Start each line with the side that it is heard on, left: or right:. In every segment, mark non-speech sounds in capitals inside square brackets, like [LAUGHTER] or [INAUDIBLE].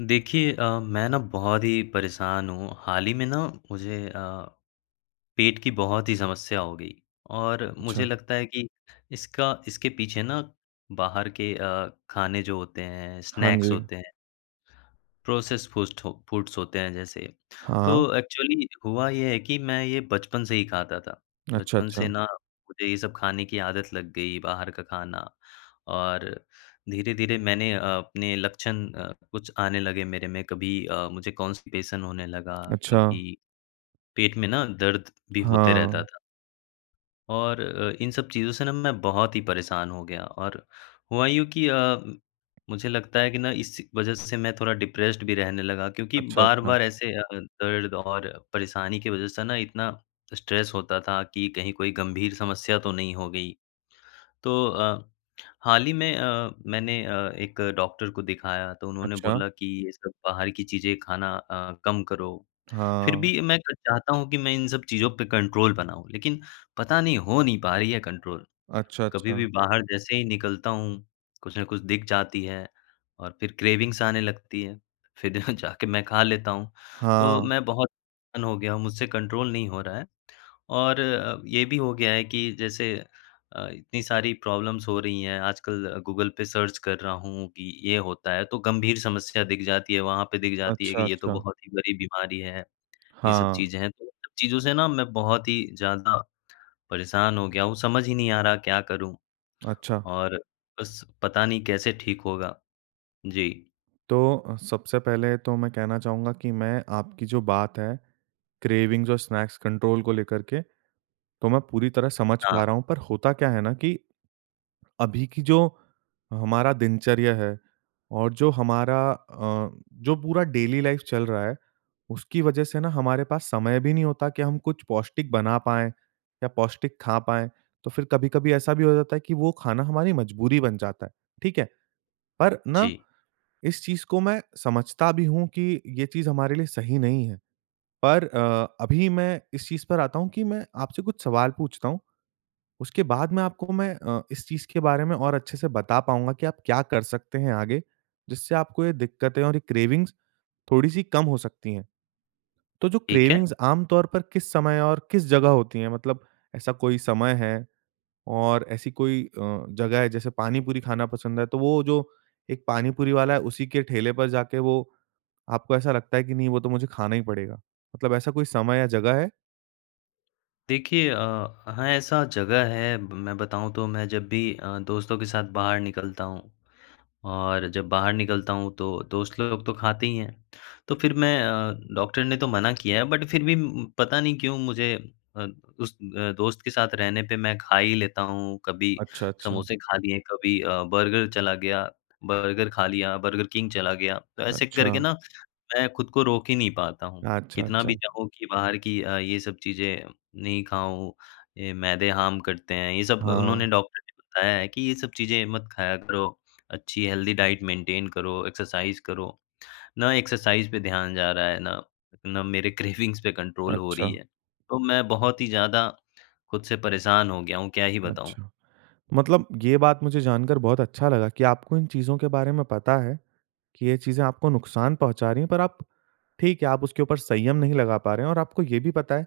left: देखिए अ, मैं ना बहुत ही परेशान हूँ, हाल ही में ना मुझे अ, पेट की बहुत ही समस्या हो गई और मुझे
right: अच्छा।
left: लगता है कि इसका इसके पीछे ना बाहर के अ, खाने जो होते हैं
right: हाँ
left: स्नैक्स
right: जी।
left: होते हैं प्रोसेस फू फूड्स होते हैं जैसे।
right: हाँ।
left: तो एक्चुअली हुआ ये है कि मैं ये बचपन से ही खाता था,
right: अच्छा
left: बचपन
right: अच्छा।
left: से ना मुझे ये सब खाने की आदत लग गई बाहर का खाना, और धीरे-धीरे मैंने अ, अपने लक्षण अ, कुछ आने लगे मेरे में कभी अ, मुझे कॉन्स्टिपेशन होने लगा
right: अच्छा।
left: कभी पेट में ना दर्द भी होते रहता
right: हाँ।
left: था। और अ, इन सब चीज़ों से ना मैं बहुत ही परेशान हो गया और हुआ यू की अ, मुझे लगता है कि ना इस वजह से मैं थोड़ा डिप्रेस्ड भी रहने लगा, क्योंकि
right: अच्छा अच्छा।
left: बार-बार ऐसे अ, दर्द और परेशानी की वजह से ना इतना स्ट्रेस होता था कि कहीं कोई गंभीर समस्या तो नहीं हो गई। तो अ, हाल ही में अ, मैंने अ, एक डॉक्टर को दिखाया तो उन्होंने
right: अच्छा।
left: बोला कि ये सब बाहर की चीज़ें खाना अ, कम करो, फिर
right: हाँ।
left: भी मैं चाहता हूँ कि मैं इन सब चीज़ों पे कंट्रोल बनाऊँ, लेकिन पता नहीं हो नहीं पा रही है कंट्रोल।
right: अच्छा
left: कभी भी
right: अच्छा।
left: बाहर जैसे ही निकलता हूँ, कुछ न कुछ दिख जाती है, और फिर क्रेविंग्स आने लगती है, फिर जा जाके मैं खा लेता हूँ। तो
right: हाँ।
left: मैं बहुत हो गया हूँ, मुझसे कंट्रोल नहीं हो रहा है। और अ, ये भी हो गया है कि जैसे अ, इतनी सारी प्रॉब्लम्स हो रही हैं आजकल गूगल पे सर्च कर रहा हूँ कि ये होता है तो गंभीर समस्या दिख जाती है, वहाँ पे दिख जाती है कि
right: अच्छा
left: ये तो
right: अच्छा।
left: बहुत ही बड़ी बीमारी है, ये सब
right: हाँ।
left: चीज़ें हैं, तो इन सब चीज़ों से ना मैं बहुत ही ज़्यादा परेशान हो गया हूँ, समझ ही नहीं आ रहा क्या करूँ?
right: अच्छा।
left: और बस पता नहीं कैसे ठीक होगा? जी।
right: तो, सबसे पहले तो मैं कहना चाहूँगा कि मैं आपकी जो बात है, क्रेविंग्स और स्नैक्स कंट्रोल को लेकर के, तो मैं पूरी तरह समझ पा
left: हाँ।
right: रहा हूँ पर होता क्या है ना की, अभी की जो हमारा दिनचर्या है और जो हमारा अ, जो पूरा डेली लाइफ चल रहा है, उसकी वजह से ना हमारे पास समय भी नहीं होता कि हम कुछ पौष्टिक बना पाएँ या पौष्टिक खा पाएँ। तो फिर कभी-कभी ऐसा भी हो जाता है कि वो खाना हमारी मजबूरी बन जाता है, ठीक है? पर ना,
left: जी।
right: इस चीज़ को मैं समझता भी हूँ कि ये चीज़ हमारे लिए सही नहीं है, पर अ, अभी मैं इस चीज़ पर आता हूँ कि मैं आपसे कुछ सवाल पूछता हूँ, उसके बाद में आपको मैं अ, इस चीज़ के बारे में और अच्छे से बता पाऊँगा कि आप क्या कर सकते हैं आगे, जिससे आपको ये दिक्कतें और ये क्रेविंग्स थोड़ी सी कम हो सकती है। तो जो
left: ठीक है।
right: क्रेविंग्स आम तौर पर किस समय और किस जगह होती हैं? मतलब ऐसा कोई समय है और ऐसी कोई अ, जगह है जैसे पानी-पूरी खाना पसंद है तो वो जो एक पानी-पूरी वाला है उसी के ठेले पर जाके वो आपको ऐसा लगता है कि नहीं वो तो मुझे खाना ही पड़ेगा। मतलब ऐसा कोई समय या जगह है?
left: देखिए अ, वहाँ ऐसा जगह है मैं बताऊँ तो मैं जब भी अ, दोस्तों के साथ बाहर निकलता हूँ और जब बाहर निकलता हूँ तो दोस्त लोग तो खाते ही हैं। तो फिर मैं अ, डॉक्टर ने तो मना किया है बट फिर भी उ म पता नहीं क्यों मुझे अ, उस अ, दोस्त के साथ रहने पे मैं खा ही लेता हूँ कभी
right: अच्छा, अच्छा।
left: समोसे खा लिए कभी अ, बर्गर चला गया बर्गर खा लिया, बर्गर किंग चला गया। तो ऐसे करके
right: अच्छा।
left: न मैं खुद को रोक ही नहीं पाता हूँ
right: अच्छा,
left: कितना भी
right: अच्छा।
left: चाहूँ कि बाहर की अ, ये सब चीज़ें नहीं खाऊँ, ये मैदे हार्म करते हैं ये सब अ,
right: हाँ।
left: उन्होंने डॉक्टर ने बताया है कि ये सब चीज़ें मत खाया करो। अच्छी हेल्दी डाइट मेंटेन करो एक्सरसाइज़ करो। न एक्सरसाइज़ पे ध्यान जा रहा है, ना ना मेरे क्रेविंग्स पे कंट्रोल हो रही
right: अच्छा।
left: है, तो मैं बहुत ही ज़्यादा खुद से परेशान हो गया हूँ, क्या ही बताऊँ।
right: अच्छा। मतलब ये बात मुझे जानकर बहुत अच्छा लगा कि आपको इन चीज़ों के बारे में पता है, कि ये चीज़ें आपको नुकसान पहुँचा रहीं हैं पर आप ठीक है आप उसके ऊपर संयम नहीं लगा पा रहे हैं और आपको ये भी पता है,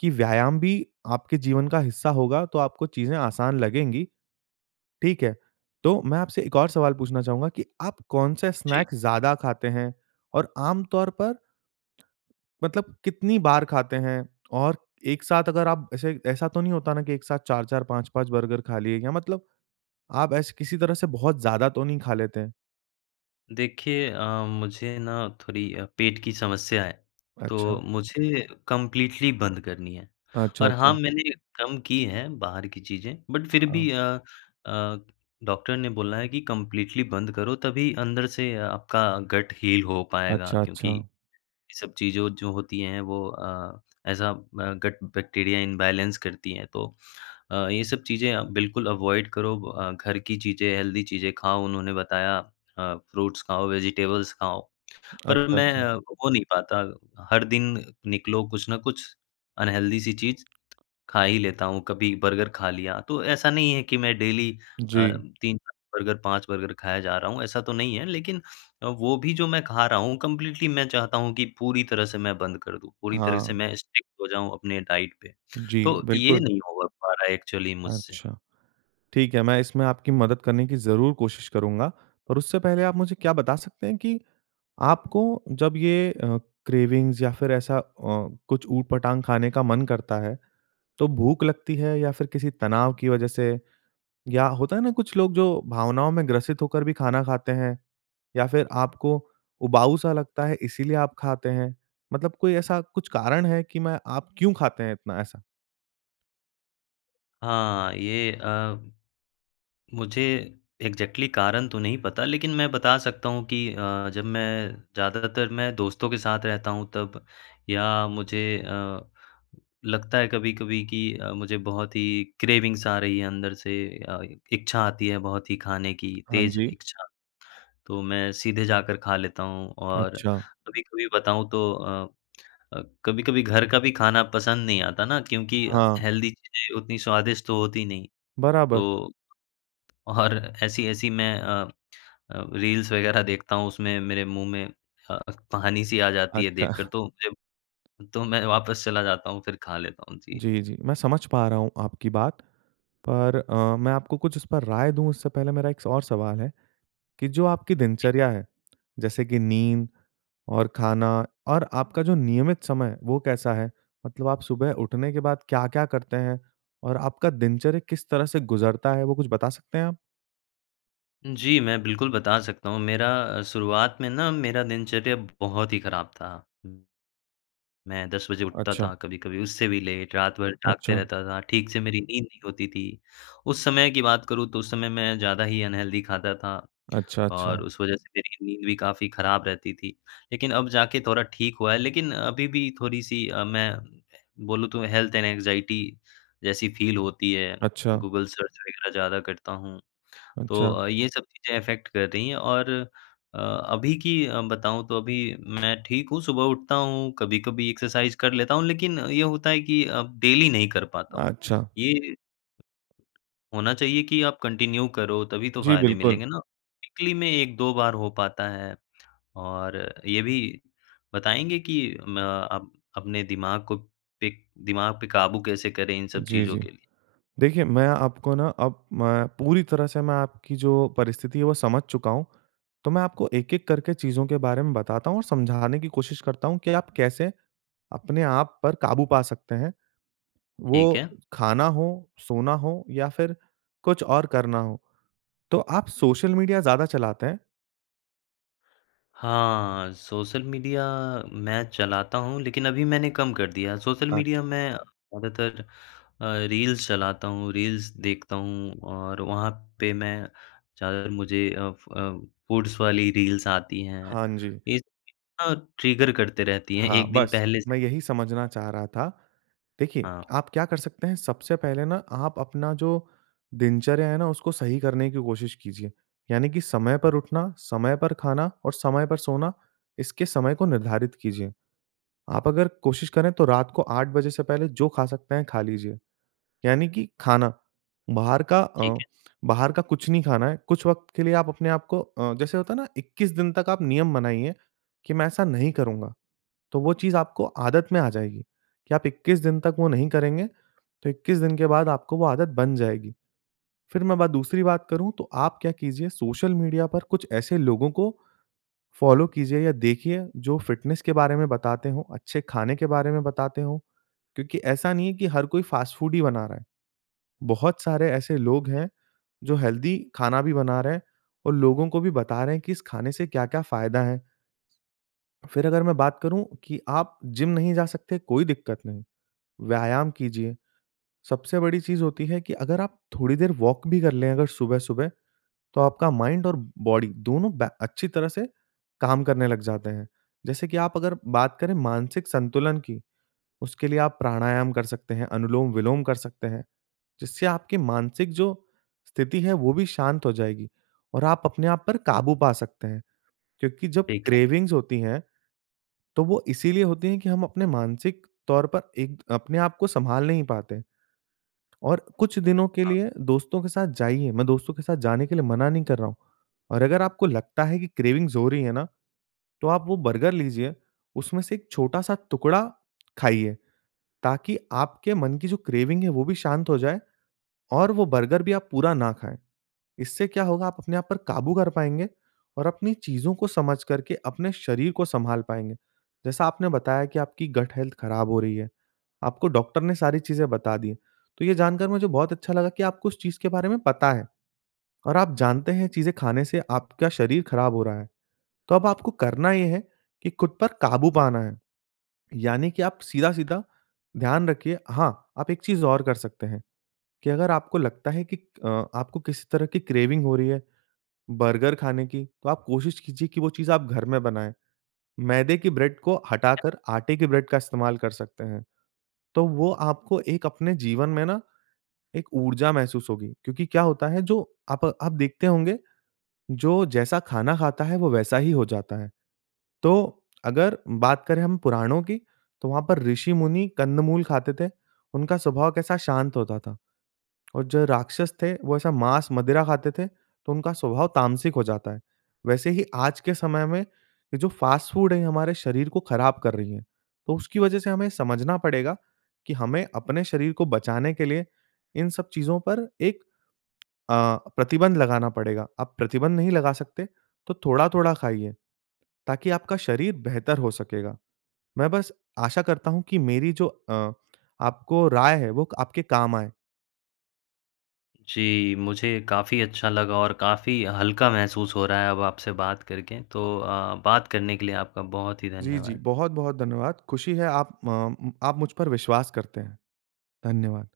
right: कि व्यायाम भी आपके जीवन का हिस्सा होगा तो आपको चीज़ें आसान लगेंगी, ठीक है। तो मैं आपसे एक और सवाल पूछना चाहूँगा कि आप कौन-सा
left: जी।
right: स्नैक्स ज़्यादा खाते हैं? और आमतौर पर मतलब कितनी बार खाते हैं? और एक साथ अगर आप ऐसे ऐसा तो नहीं होता न कि एक साथ 4-4 5-5 बर्गर खा लिए या मतलब आप ऐसे किसी तरह से बहुत ज़्यादा तो नहीं खा लेते?
left: देखिए अ, मुझे ना थोड़ी अ, पेट की समस्या है, तो
right: अच्छा।
left: मुझे कंप्लीटली बंद करनी है,
right: अच्छा,
left: और
right: अच्छा।
left: हाँ मैंने कम की हैं बाहर की चीज़ें बट फिर भी
right: हाँ।
left: अ अ, डॉक्टर ने बोला है कि कंप्लीटली बंद करो तभी अंदर से आपका गट हील हो पाएगा,
right: अच्छा,
left: क्योंकि
right: अच्छा।
left: ये सब चीज़ों जो होती हैं वो अ, ऐज़ अ, ब गट बैक्टीरिया इम्बैलेंस करती हैं तो अ, ये सब चीज़ें आप बिल्कुल अवॉइड करो। अ, घर की चीज़ें हेल्दी चीज़ें खाओ, उन्होंने बताया अ, फ्रूट्स खाओ, वेजिटेबल्स खाओ, [SMACKS LIPS] पर
right: अच्छा,
left: मैं
right: अच्छा।
left: हो नहीं पाता हर दिन निकलो कुछ न कुछ अनहेल्दी सी चीज़ खा ही लेता हूँ, कभी बर्गर खा लिया, तो ऐसा नहीं है कि मैं डेली अ,
right: जी।
left: 3 बर्गर, 5 बर्गर खाए जा रहा हूँ, ऐसा तो नहीं है लेकिन अ, वो भी जो मैं खा रहा हूँ कंप्लीटली मैं चाहता हूँ कि पूरी तरह से मैं बंद कर दूँ, पूरी तरह से
right: हाँ।
left: मैं स्ट्रिक्ट हो जाऊँ अपने डाइट पे।
right: जी,
left: तो ये
right: बिल्कुल।
left: नहीं हो ग पा रहा है एक्चुअली मुझसे।
right: अच्छा, ठीक है मैं इसमें आपकी मदद करने की ज़रूर कोशिश करूँगा, और उससे पहले आप मुझे क्या बता सकते हैं कि आपको जब ये अ, क्रेविंग्स या फिर ऐसा अ, कुछ उट-पटांग खाने का मन करता है तो भूख लगती है या फिर किसी तनाव की वज़ह से, या होता है ना कुछ लोग जो भावनाओं में ग्रसित होकर भी खाना खाते हैं? या फिर आपको उबाऊ-सा लगता है इसलिए आप खाते हैं। मतलब कोई ऐसा कुछ कारण है कि मैं आप क्यों खाते हैं इतना ऐसा?
left: हाँ। ये अ, मुझे एक्ज़ेक्टली कारण तो नहीं पता। लेकिन मैं बता सकता हूँ कि अ, जब मैं ज़्यादातर मैं दोस्तों के साथ रहता हूँ तब या मुझे अ, लगता है कभी-कभी कि अ, मुझे बहुत ही क्रेविंग्स आ रही है अंदर से अ इच्छा आती है बहुत ही खाने की
right: हाँ,
left: तेज़
right: जी।
left: इच्छा। तो मैं सीधे जाकर खा लेता हूँ। और
right: अच्छा।
left: कभी-कभी बताऊँ तो अ, कभी-कभी घर का भी खाना पसंद नहीं आता ना क्योंकि
right: हाँ।
left: हेल्दी चीज़ें उतनी स्वादिष्ट तो होती नहीं।
right: बराबर।
left: तो और ऐसी-ऐसी मैं अ अ, रील्स वगैरह देखता हूँ उसमें मेरे मुँह में अ, पानी-सी आ जाती है देख
right: अच्छा।
left: कर तो मुझे तो मैं वापस चला जाता हूँ फिर खा लेता हूँ। जी।
right: जी, जी। मैं समझ पा रहा हूँ आपकी बात। पर अ, मैं आपको कुछ इस पर राय दूँ उससे पहले मेरा एक और सवाल है कि जो आपकी
left: जी।
right: दिनचर्या है, जैसे कि नींद और खाना और आपका जो नियमित समय है वो कैसा है? मतलब आप सुबह उठने के बाद क्या-क्या करते हैं? और आपका दिनचर्या किस तरह से गुज़रता है? वो कुछ बता सकते हैं आप।
left: जी, मैं बिल्कुल बता सकता हूँ। मेरा अ, शुरुआत में ना, मेरा दिनचर्या बहुत ही ख़राब था। मैं 10 बजे उठता
right: अच्छा।
left: था, कभी-कभी उससे भी लेट, रात भर जागते
right: अच्छा।
left: रहता था, ठीक से मेरी नींद नहीं होती थी। उस समय की बात करूँ, तो उस समय मैं ज़्यादा ही अनहेल्दी खाता था
right: अच्छा,
left: और
right: अच्छा।
left: उस वज़ह से मेरी नींद भी काफ़ी ख़राब रहती थी। लेकिन अब जा के थोड़ा ठीक हुआ है, लेकिन अभी भी थोड़ी-सी अ, मैं बोलूँ, तो हेल्थ एंड एंग्ज़ायटी जैसी फ़ील होती है,
right: अच्छा।
left: गूगल सर्च वगैरह ज़्यादा करता हूँ। तो
right: अच्छा।
left: अ, ये सब चीज़ें अफ़ेक्ट कर रही हैं और अ, अभी की अ, बताऊँ, तो अभी मैं ठीक हूँ, सुबह उठता हूँ, कभी-कभी एक्सरसाइज़ कर लेता हूँ, लेकिन ये होता है कि अब डेली नहीं कर पाता हूँ।
right: अच्छा।
left: ये होना चाहिए कि आप कन्टिन्यू करो, तभी तो
right: जी,
left: फ़ायदे
right: बिल्कुल।
left: मिलेंगे ना। वीकली में 1-2 बार हो पाता है और ये भी बताएँगे कि म अप अपने दिमाग को पे दिमाग पे काबू कैसे करें इन सब
right: जी,
left: चीज़ों
right: जी।
left: के लिए?
right: देखिए, मैं आपको ना अब मैं पूरी तरह से मैं आपकी जो परिस्थिति है, वो समझ चूका हूँ। तो मैं आपको एक-एक करके चीज़ों के बारे में बताता हूँ और समझाने की कोशिश करता हूँ कि आप कैसे अपने आप पर काबू पा सकते हैं।
left: ठीक
right: वो
left: है।
right: खाना हो, सोना हो या फिर कुछ और करना हो। तो आप सोशल मीडिया ज़्यादा चलाते हैं?
left: हाँ। सोशल मीडिया मैं चलाता हूँ, लेकिन अभी मैंने कम कर दिया। सोशल मीडिया
right: अच्छा।
left: मैं ज़्यादातर अ, रील्स चलाता हूँ, रील्स देखता हूँ। और वहाँ पे मैं ज़्यादातर मुझे अफ अ, फूड्स वाली रील्स आती हैं।
right: हाँ जी।
left: ये चीज़ न ट्रिगर करते रहती हैं
right: हाँ,
left: एक दिन
right: बस।
left: पहले से।
right: मैं यही समझना चाह रहा था। देखिए
left: हाँ।
right: आप क्या कर सकते हैं सबसे पहले ना आप अपना जो दिनचर्या है ना, उसको सही करने की कोशिश कीजिए। यानि की समय पर उठना, समय पर खाना और समय पर सोना इसके समय को निर्धारित कीजिए। आप अगर कोशिश करें तो रात को 8 से पहले जो खा सकते हैं खा लीजिए। यानि की खाना, बाहर का
left: ठीक
right: अ,
left: है।
right: बाहर का कुछ नहीं खाना है। कुछ वक़्त के लिए आप अपने आपको अ, जैसे होता है ना 21 दिन तक आप नियम बनाइए कि मैं ऐसा नहीं करूँगा। तो वो चीज़ आपको आदत में आ जाएगी कि आप 21 दिन तक वो नहीं करेंगे तो 21 दिन के बाद आपको वो आदत बन जाएगी। फिर मैं बात दूसरी बात करूँ तो आप क्या कीजिए सोशल मीडिया पर कुछ ऐसे लोगों को फॉलो कीजिए या देखिए जो फिटनेस के बारे में बताते हो, अच्छे खाने के बारे में बताते हो। क्योंकि ऐसा नहीं है कि हर कोई फास्ट फूड ही बना रहा है। बहुत सारे ऐसे लोग हैं जो हेल्दी खाना भी बना रहे हैं और लोगों को भी बता रहे हैं की इस खाने से क्या-क्या फायदा हैं। फिर अगर मैं बात करूँ कि आप जिम नहीं जा सकते, कोई दिक्कत नहीं, व्यायाम कीजिए। सबसे बड़ी चीज़ होती हैं कि अगर आप थोड़ी देर वॉक भी कर लें, अगर सुबह-सुबह तो आपका माइंड और बॉडी दोनों बै अच्छी तरह से काम करने लग जाते हैं। जैसे कि आप अगर बात करें मानसिक संतुलन की, उसके लिए आप प्राणायाम कर सकते हैं, अनुलोम-विलोम कर सकते हैं, जिससे आपकी मानसिक जो स्थिति है वो भी शांत हो जाएगी और आप अपने आप पर काबू पा सकते हैं। क्योंकि जब
left: ठीक है।
right: क्रेविंग्स होती हैं, तो वो इसीलिए होती हैं कि हम अपने मानसिक तौर पर एक अपने आप को संभाल नहीं पाते। और कुछ दिनों के
left: हाँ।
right: लिए दोस्तों के साथ जाइए, मैं दोस्तों के साथ जाने के लिए मना नहीं कर रहा हूँ। और अगर आपको लगता है कि क्रेविंग्स हो रही है ना, तो आप वो बर्गर लीजिए, उसमें से एक छोटा-सा टुकड़ा खाइए, ताकि आपके मन की जो क्रेविंग है वो भी शांत हो जाए और वो बर्गर भी आप पूरा न खाएँ। इससे क्या होगा आप अपने आप पर काबू कर पाएँगे और अपनी चीज़ों को समझ करके अपने शरीर को संभाल पाएँगे। जैसा आपने बताया कि आपकी गट हेल्थ खराब हो रही है। आपको डॉक्टर ने सारी चीजें बता दी हैं, तो ये जानकर मुझे बहुत अच्छा लगा कि आपको उस चीज़ के बारे में पता है और आप जानते हैं चीजें खाने से आपका शरीर खराब हो रहा है। तो अब आपको करना ये है कि खुद पर काबू पाना है, यानी कि आप सीधा-सीधा ध्यान रखिए। हाँ, आप एक चीज़ और कर सकते हैं। कि अगर आपको लगता है कि अ, आपको किसी तरह कि क्रेविंग हो रही है, बर्गर खाने की तो आप कोशिश कीजिए कि वो चीज़ आप घर में बनाएँ। मैदे की ब्रेड को हटाकर, आटे के ब्रेड का इस्तेमाल कर सकते हैं। तो वो आपको एक अपने जीवन में ना एक ऊर्जा महसूस होगी। क्योंकि क्या होता है जो अप आप देखते होंगे, जो जैसा खाना खाता है वो वैसा ही हो जाता है। तो अगर बात करें हम पुराणों की तो वहाँ पर ऋषि-मुनि कंद-मूल खाते थे। उनका स्वभाव कैसा शांत होता था। और जो राक्षस थे वो ऐसा मांस-मदिरा खाते थे तो उनका स्वभाव तामसिक हो जाता है। वैसे ही आज के समय में, ये जो फास्ट फूड हैं ये हमारे शरीर को खराब कर रही हैं। तो उसकी वजह से हमें समझना पड़ेगा कि हमें अपने शरीर को बचाने के लिए इन सब चीज़ पर एक अ, प्रतिबंध लगाना पड़ेगा। आप प्रतिबंध नहीं लगा सकते तो थोड़ा-थोड़ा खाइए ताकि आपका शरीर बेहतर हो सकेगा। मैं बस आशा करता हूँ कि मेरी जो अ, आपको राय है वो क आपके काम आए।
left: जी। मुझे काफ़ी अच्छा लगा और काफ़ी हल्का महसूस हो रहा है अब आपसे बात करके। तो अ, बात करने के लिए आपका बहुत ही
right: जी, जी।
left: धन्यवाद।
right: बहुत-बहुत धन्यवाद। खुशी है आप म आप मुझ पर विश्वास करते हैं। धन्यवाद।